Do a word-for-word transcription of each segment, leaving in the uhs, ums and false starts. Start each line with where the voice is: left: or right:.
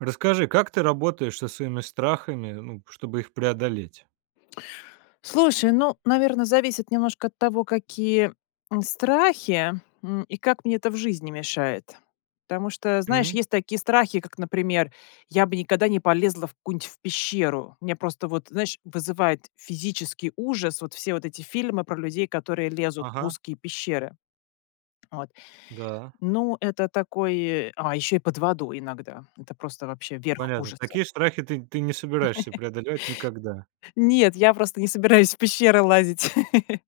right: Расскажи, как ты работаешь со своими страхами, ну, чтобы их преодолеть?
left: Слушай, ну, наверно, зависит немножко от того, какие, м, страхи, м, и как мне это в жизни мешает. Потому что, знаешь,
right: М.
left: есть такие страхи, как, например, я бы никогда не полезла в какую-нибудь в пещеру, у меня просто вот, знаешь, вызывает физический ужас вот все вот эти фильмы про людей, которые лезут в
right: Ага.
left: узкие пещеры. Вот,
right: Да.
left: ну, это такой а, еще и под водой иногда, это просто вообще верх
right: Понятно,
left: ужаса.
right: такие страхи ты ты не собираешься преодолевать никогда.
left: Нет, я просто не собираюсь в пещеры лазить.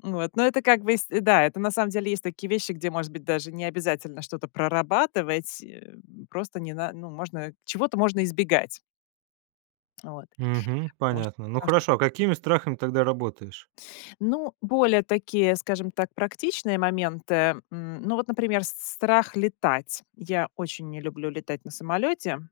left: Вот, но это как бы, с да, это, на самом деле, есть такие вещи, где, может быть, даже не обязательно что-то прорабатывать, э, просто не на ну, можно, чего-то можно избегать. Вот.
right: Мгм,
left: Потому что
right: понятно. Ну,
left: потому что
right: хорошо, а какими страхами тогда работаешь?
left: Ну, более такие, скажем так, практичные моменты. М, ну вот, например, с страх летать. Я очень не люблю летать на самолете.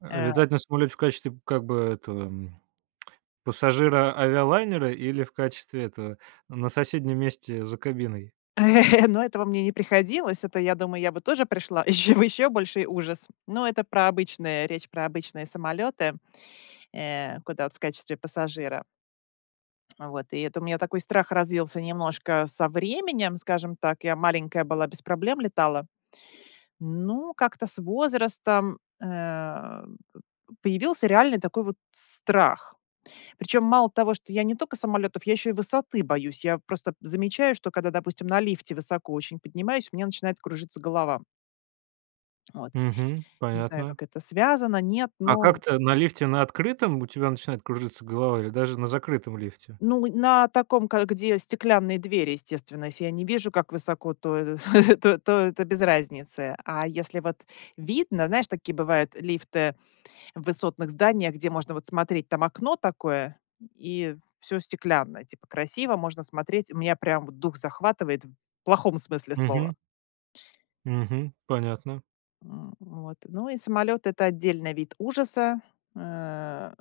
right: А
left: Э
right: летать на самолете в качестве, как бы, этого, м, пассажира авиалайнера, или в качестве этого, ну, на соседнем месте за кабиной?
left: Но этого мне не приходилось. Это, я думаю, я бы тоже пришла еще в еще больший ужас. Но это про обычные речь про обычные самолеты, э, куда вот в качестве пассажира. Вот, и это у меня такой страх развился немножко со временем, скажем так, я маленькая была- без проблем летала. Ну, как-то с возрастом, э, п п появился реальный такой вот страх. Причем мало того, что я не только самолетов, я еще и высоты боюсь. Я просто замечаю, что когда, допустим, на лифте высоко очень поднимаюсь- у меня начинает кружиться голова. Вот.
right: Мгм.
left: Не знаю,
right: Понятно.
left: как это, связано, нет,
right: А
left: но
right: как-то на лифте на открытом у тебя начинает кружиться голова или даже на закрытом лифте?
left: Ну, на таком, ка где стеклянные двери, естественно, если я не вижу, как высоко, то, э, то то это без разницы, а если вот видно знаешь, такие бывают лифты в высотных зданиях, где можно вот смотреть. Там окно такое, и всё стеклянное, типа, красиво, можно смотреть, у меня прям дух захватывает в плохом смысле слова.
right: Мгм. Мгм. Понятно.
left: М, вот. Ну, и самолет- это отдельный вид ужаса, э,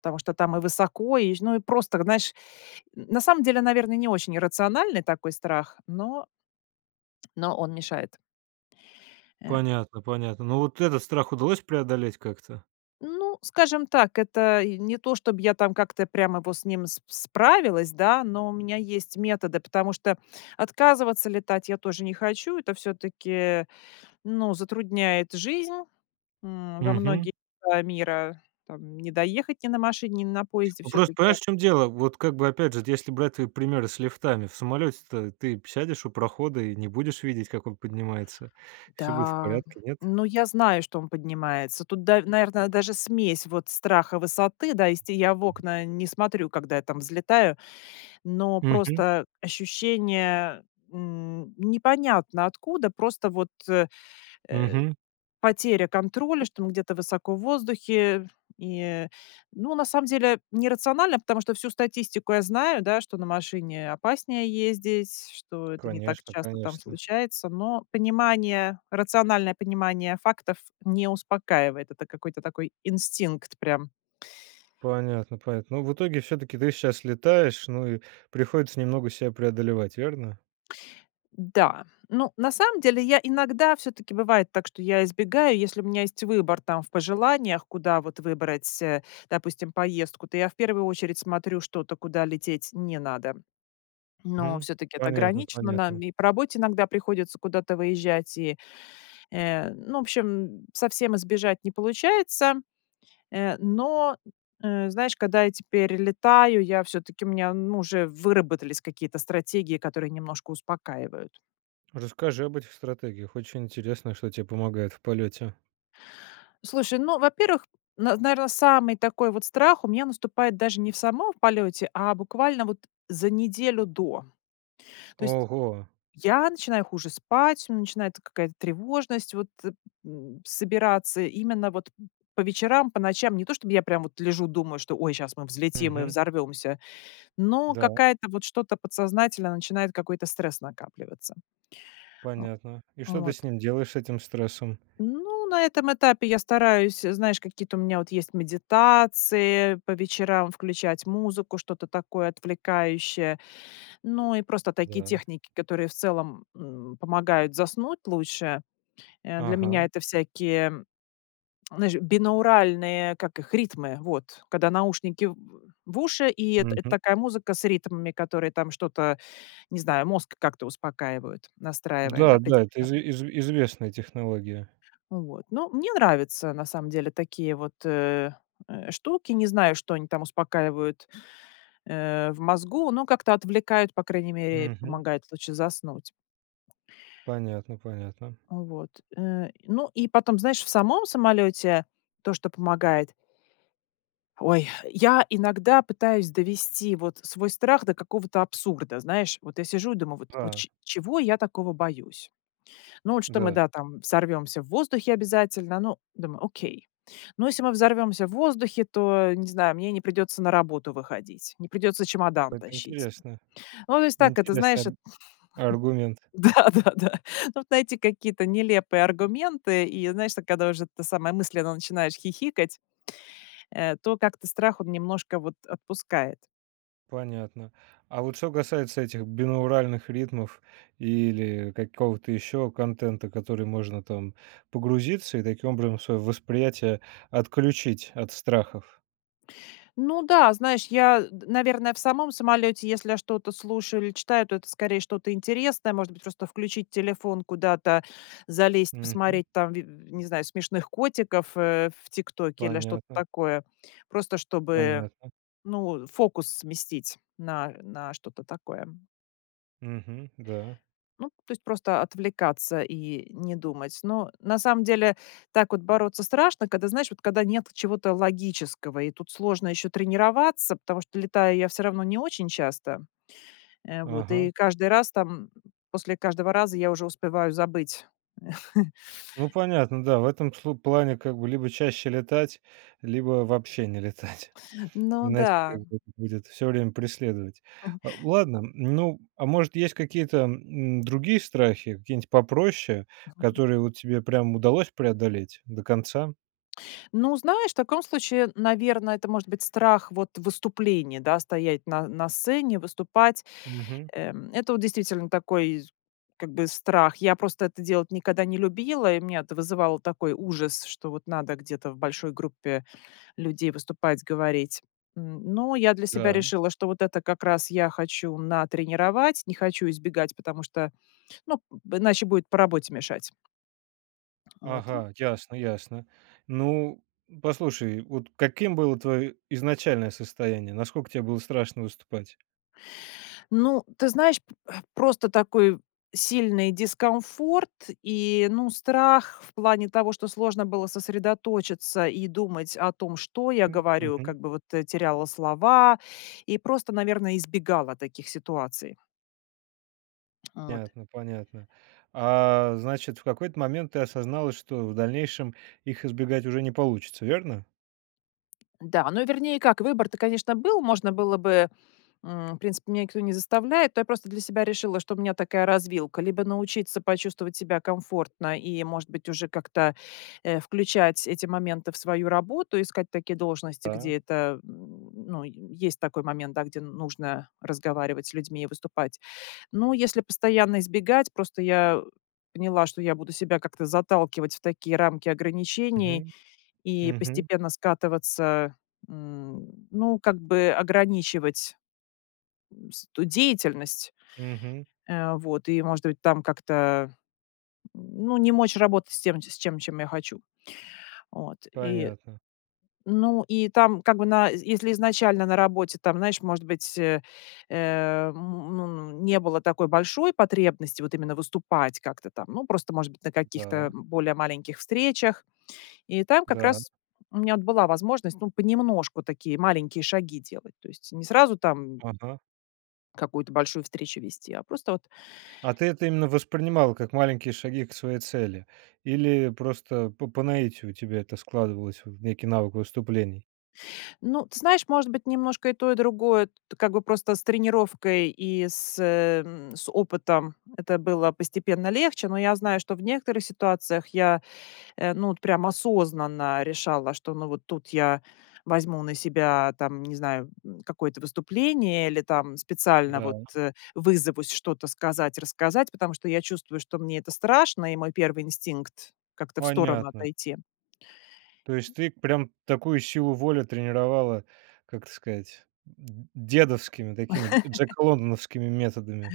left: потому что там и высоко, и ж ну и просто, знаешь, на самом деле, наверное, не очень иррациональный такой страх, но но он мешает. Э
right: Понятно, понятно. Ну вот этот страх удалось преодолеть как-то?
left: Ну, скажем так, это я не то, чтобы я там, как-то, прямо вот с ним с справилась, да. Но у меня есть методы, потому что отказываться летать я тоже не хочу. Это всё-таки, ну, затрудняет жизнь, м, во
right: Мгм.
left: многие, а, мира, там не доехать ни на машине, ни на поезде
right: Ну просто
left: всё-таки.
right: понимаешь, в чём дело, вот как бы опять же, если брать примеры с лифтами в самолете, то ты сядешь у прохода и не будешь видеть, как он поднимается, всё будет в
left: Да,
right: порядке, нет?
left: ну, я знаю, что он поднимается. Тут, да, наверно, даже смесь вот страха высоты, да, есть, и я в окна не смотрю, когда я там взлетаю, но
right: Мгм.
left: просто ощущение, м, непонятно откуда, просто вот, э, э,
right: Мгм.
left: потеря контроля, что он где-то высоко в воздухе, и, ну, на самом деле не рационально, потому что всю статистику я знаю, да, что на машине опаснее ездить, что это не так
right: Конечно,
left: часто там
right: конечно.
left: случается, но понимание, рациональное понимание фактов не успокаивает, это какой-то такой инстинкт прям.
right: Понятно, понятно. Ну, в итоге, всё-таки, ты щас летаешь, ну и приходится немного ся преодолевать. Верно?
left: Да. Ну, на самом деле я иногда, всё-таки, бывает так, что я избегаю, если у меня есть выбор, там, в пожеланиях, куда вот выбрать, э, допустим, поездку, то я в первую очередь смотрю что-то, куда лететь не надо. Но
right: Мгм.
left: всё-таки это
right: Понятно,
left: ограничено: нам
right: понятно.
left: и по работе иногда приходится куда-то выезжать, и, э, ну, в общем, совсем избежать не получается, э, но, э, знаешь, когда я теперь летаю, я всё-таки у меня, м, уже выработались какие-то стратегии, которые немножко успокаивают.
right: Расскажи об этих стратегиях, очень интересно, что те помогает в полёте.
left: Слушай, ну, во-первых, нар наверно, самый такой вот страх у меня наступает даже не в самом в полете, а буквально вот за неделю до. То есть
right: Ого.
left: я начинаю хуже спать, начинается какая-то тревожность вот, м, собираться именно вот по вечерам, по ночам. Не то чтобы я прям вот лежу, думаю, что: ой, щас мы взлетим и
right: Мгм.
left: взорвемся, но
right: Да.
left: какая-то вот, что-то подсознательно начинает какой-то стресс накапливаться. О,
right: Понятно. И что ты
left: вот.
right: с ним делаешь, с этим стрессом?
left: Ну, на этом этапе я стараюсь, знаешь, какие-то у меня вот есть медитации, по вечерам включать музыку, что-то такое отвлекающее, ну и просто такие
right: Да.
left: техники, которые, в целом, м, помогают заснуть лучше, э. Для меня
right: Ага.
left: это всякие, знаешь, бинауральные, как их, ритмы, вот. Когда наушники в в уши, и эт это
right: Мгм.
left: такая музыка с ритмами, которые там что-то, не знаю, мозг как-то успокаивают, настраивая на
right: Да-да, это
left: определенный
right: изве изве известная технология.
left: Вот, ну, мне нравятся на самом деле такие вот, э, э, штуки, не знаю, что они там успокаивают, э, в мозгу, но как-то отвлекают, по крайней мере,
right: Мгм.
left: помогает лучше заснуть.
right: Понятно, понятно.
left: Вот, э, ну и потом, знаешь, в самом самолете то, что помогает Ой, я иногда пытаюсь довести вот свой страх до какого-то абсурда. Знаешь, вот я сижу и думаю вот: "Вот
right: Да.
left: чё чего я такого боюсь?". Ну, вот что мы,
right: Да.
left: да, там взорвемся в воздухе обязательно. Ну, думаю: "Окей. Но если мы взорвемся в воздухе, то, не знаю, мне не придется на работу выходить, не придется чемодан
right: Это
left: тащить".
right: интересно.
left: Вот, ну, то есть так, это знаешь,
right: Интересный аргу аргумент.
left: Да, да, да. Ну вот найти какие-то нелепые аргументы и, знаешь, так когда уже, это самое, мысленно начинаешь хихикать, э, то как-то страх он немножко вот отпускает.
right: Понятно, а вот что касается этих бинауральных ритмов или какого-то еще контента, который можно, там, погрузиться и, таким образом, свое восприятие отключить от страхов?
left: Ну да, знаешь, я д наверно, в самом самолете если я что-то слушаю или читаю, то это, скорее, что-то интересное может быть. Просто включить телефон, куда-то залезть,
right: Мгм.
left: посмотреть, там, ви не знаю, смешных котиков, э, в "ТикТоке" или что-то
right: Понятно.
left: такое, просто чтобы,
right: Понятно.
left: ну, фокус сместить на на что-то такое.
right: Мгм. Да.
left: Ну, то есть просто отвлекаться и не думать. Ну, на самом деле так вот бороться страшно, когда, знаешь, вот, когда нет чего-то логического и тут сложно еще тренироваться, потому что летаю я всё равно не очень часто. Э, вот
right: Ага.
left: и каждый раз там после каждого раза я уже успеваю забыть.
right: Ну понятно, да, в этом слу плане, как бы, либо чаще летать, либо вообще не летать.
left: Ну
right: Иначе, как
left: да.
right: бы, это будет всё время преследовать.
left: М.
right: Ладно, ну, а может есть какие-то, м, другие страхи, какие нить попроще, которые вот тебе прям удалось преодолеть до конца?
left: Ну, знаешь, в таком случае, наверно, это может быть страх вот выступления, да, стоять на на сцене, выступать,
right: Мгм.
left: эм, это вот действительно вот такой, как бы, страх. Я просто это делать никогда не любила, и у меня это вызывало такой ужас, что вот надо где-то в большой группе людей выступать, говорить. М, но я для себя
right: Да.
left: решила, что вот это как раз я хочу натренировать, не хочу избегать, потому что, ну, иначе будет по работе мешать. Вот, и
right: Ага. Ясно-ясно, ну, послушай, вот каким было твое изначальное состояние, насколько те было страшно выступать?
left: Ну, ты знаешь, п просто такой сильный дискомфорт и, ну, страх в плане того, что сложно было сосредоточиться и думать о том, что я
right: М,
left: говорю.
right: мгм.
left: Как бы вот, э, теряла слова и просто, наверное, избегала таких ситуаций. От
right: Понятно, понятно. А, значит, в какой-то момент ты осознала, что в дальнейшем их избегать уже не получится, верно?
left: Да, ну вернее как, выбор-то, конечно, был, можно было бы, м, в принципе, меня никто не заставляет, но я просто для себя решила, что у меня такая развилка: либо научиться почувствовать себя комфортно и, может быть, уже как-то, э, включать эти моменты в свою работу, искать такие должности,
right: Да.
left: где это, м, ну, есть такой момент, да, где нужно разговаривать с людьми и выступать. Но если постоянно избегать просто я поняла, что я буду себя как-то заталкивать в такие рамки ограничений
right: Мгм,
left: и
right: мгм.
left: постепенно скатываться, м, ну, как бы ограничивать, м, с ту деятельность,
right: Мгм.
left: э, вот. И, может быть, там как-то, м, ну, не мочь работать с тем, с ч с чем я хочу, от. И,
right: Понятно.
left: ну, и там как бы на з если изначально на работе там, знаешь, может быть, э, м, н ну, не было такой большой потребности вот именно выступать как-то там. Ну, просто, может быть, на каких-то
right: Да.
left: более маленьких встречах. И там как
right: Да.
left: раз у меня вот была возможность, ну, понемножку такие маленькие шаги делать. То есть не сразу там
right: Ага.
left: какую-то большую встречу вести, а просто вот
right: А ты это именно воспринимала как маленькие шаги к своей цели или просто по по наитию у тебя это складывалось в некий навык выступлений?
left: Ну, ты знаешь, может быть, немножко и то, и другое, как бы просто с тренировкой и с, э, м, с опытом это было постепенно легче. Но я знаю, что в некоторых ситуациях я, э, ну, от прям осознанно решала, что, ну, вот тут я возьму на себя, там не знаю, м, какое-то выступление или там специально
right: Да.
left: вот, э, вызовусь что-то сказать, рассказать, потому что я чувствую, что мне это страшно, и мой первый инстинкт- как-то в сторону
right: Понятно.
left: отойти.
right: То есть ты прям такую силу воли тренировала, как это сказать, д дедовскими такими дж джеколондановскими методами.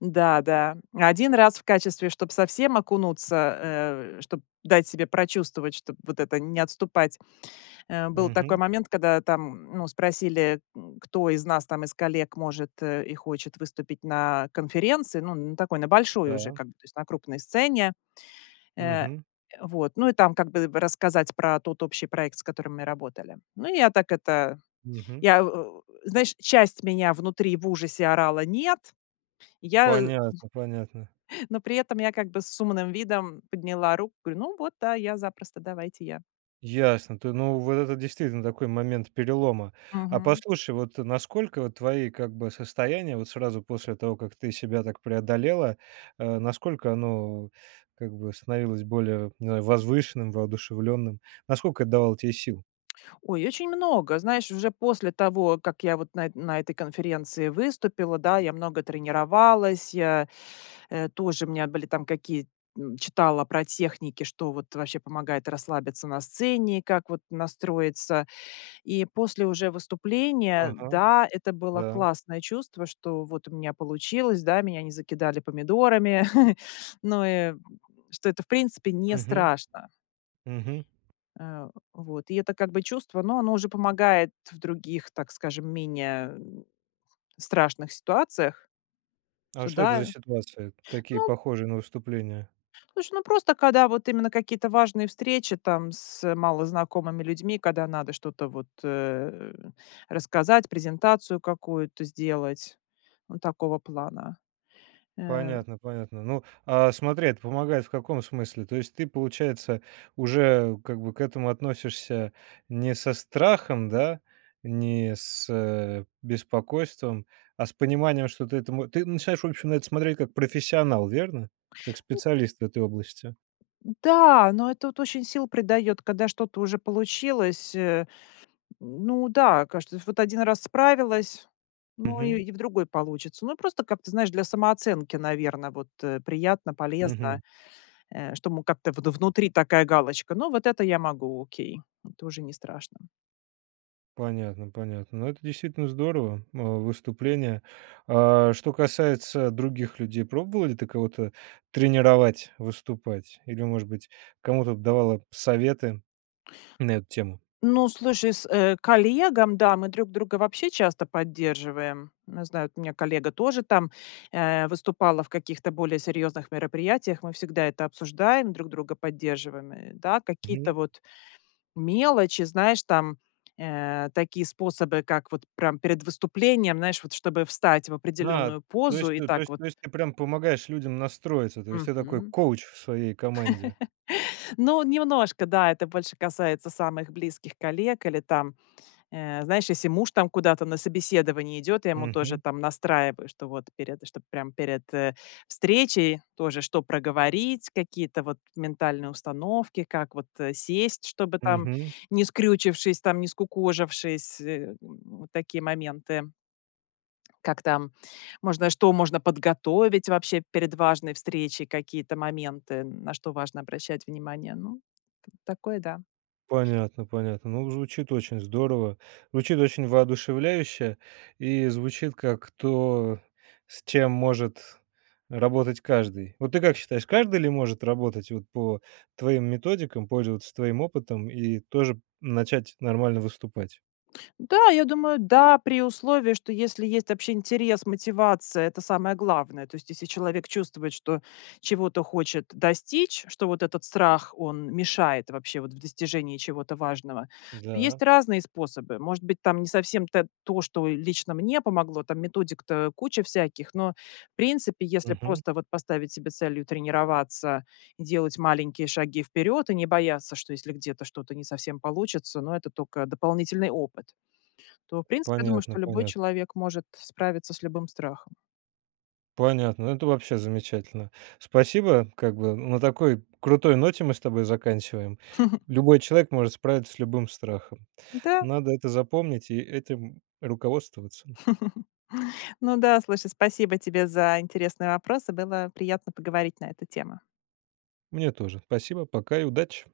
left: Да, да, один раз в качестве, чтоб совсем окунуться, э, чтоб дать себе прочувствовать, чтоб вот это не отступать, э. Был такой
right: Мгм.
left: момент, когда там, ну, спросили, кто из нас там, из коллег может, э, и хочет выступить на конференции. Ну, на такой, на большой уже,
right: Да.
left: как бы, то есть на крупной сцене. Э,
right: Мгм.
left: вот, ну и там, как бы бы рассказать про тот общий проект, с которым мы работали. Ну, я так это,
right: Мгм.
left: я, о, знаешь, часть меня внутри в ужасе орала: "Нет!" Я,
right: Понятно, понятно.
left: но при этом я, как бы, с умным видом подняла руку, говорю: "Ну вот, да, я запросто, давайте я".
right: Ясно, ты ну, вот это действительно такой момент перелома. А
left: Мгм.
right: послушай, вот насколько вот твои, как бы, состояния вот сразу после того, как ты себя так преодолела, а насколько оно, как бы, становилось более возвышенным, воодушевленным? Насколько это давало тебе сил?
left: Ой, очень много! Знаешь, уже после того, как я вот на на этой конференции выступила, да, я много тренировалась, я, э, тоже у меня были там какие читала про техники. Что вот вообще помогает расслабиться на сцене, как вот настроиться. И после уже выступления,
right: Ага.
left: да, это было
right: Да.
left: классное чувство, что вот у меня получилось, да. Меня не закидали помидорами. Ну и что это, в принципе, не
right: Мгм.
left: страшно.
right: Мгм.
left: Э. Вот. И это как бы чувство, ну, оно уже помогает в других, так скажем, менее страшных ситуациях.
right: А
left: Со
right: что это за
left: да.
right: ситуации такие,
left: Ну
right: похожие на выступления?
left: Слушай, ну просто, когда вот именно какие-то важные встречи там с малознакомыми людьми, когда надо что-то вот, э, рассказать, презентацию какую-то сделать- вот такого плана. Э.
right: Понятно, понятно. Ну, а смотри, это помогает в каком смысле? То есть ты, получается, уже как бы к этому относишься не со страхом, да, не с, э, беспокойством, а с пониманием, что ты этому ты начинаешь, в общем, на это смотреть как профессионал, верно? Как специалист в этой области.
left: Да, ну это вот очень сил придает, когда что-то уже получилось, э. Ну да, кажется, вот один раз справилась, ну и
right: Мгм.
left: и в другой получится. Ну и просто как-то, знаешь, для самооценки, наверное, вот, э, приятно, полезно,
right: Мгм.
left: э, что мы как-то вд внутри такая галочка. Ну, вот это я могу, окей. Это уже не страшно.
right: Понятно, понятно. Ну, это действительно здорово, а выступление А, а, что касается других людей, пробовала ты кого-то тренировать выступать или, может быть, кому-то давала советы на эту тему?
left: Ну, слушай, с, э, коллегам, да, мы друг друга вообще часто поддерживаем. Не знаю, у меня коллега тоже там, э, выступала в каких-то более серьезных мероприятиях. Мы всегда это обсуждаем, друг друга поддерживаем, э, да, какие-то
right: Мгм.
left: вот мелочи, знаешь, там, э, такие способы, как вот прям перед выступлением, знаешь, вот чтобы встать в
right: Да!
left: определенную
right: То
left: позу
right: есть
left: и
right: т то
left: так
right: есть
left: вот
right: то есть ты прям помогаешь людям настроиться, то есть я такой
left: Мгм.
right: коуч в своей команде.
left: Ну, немножко, да. Это больше касается самых близких коллег или там, э, знаешь, если муж там куда-то на собеседование идет. Я ему тоже
right: Мгм.
left: там настраиваю, что вот перед чтоб прям перед, э, встречей тоже, что проговорить, какие-то вот ментальные установки, как вот, э, сесть, чтобы там
right: Мгм.
left: не скрючившись там, не скукожившись, м. Вот такие моменты. Как там можно, что можно подготовить вообще перед важной встречей, какие-то моменты, на что важно обращать внимание. Ну, такое, да.
right: Понятно, понятно, ну, звучит очень здорово, звучит очень воодушевляюще и звучит как то, с чем может работать каждый. Вот ты как считаешь, каждый ли может работать вот по твоим методикам, пользоваться твоим опытом и тоже начать нормально выступать?
left: Да, я думаю, да, при условии, что если есть вообще интерес, мотивация, это самое главное. То есть, если человек чувствует, что чего-то хочет достичь, что вот этот страх, он мешает вообще вот в достижении чего-то важного, то
right: Да.
left: есть разные способы. Может быть, там не совсем та то, что лично мне помогло. Там методик-то куча всяких, но, в принципе, если
right: Мгм.
left: просто вот поставить себе целью тренироваться, делать маленькие шаги вперед и не бояться, что если где-то что-то не совсем получится, но это токо дополнительный опыт, то, в принципе, я думаю,
right: Понятно,
left: что любой
right: понятно.
left: человек может справиться с любым страхом.
right: Понятно! Ну, это вообще замечательно! Спасибо, как бы на такой крутой ноте мы с тобой заканчиваем. Любой человек может справиться с любым страхом.
left: Да.
right: Надо это запомнить и этим руководствоваться.
left: Ну да, слушай, спасибо тебе за интересные вопросы, было приятно поговорить на эту тему.
right: Мне тоже. Спасибо. Пока и удачи.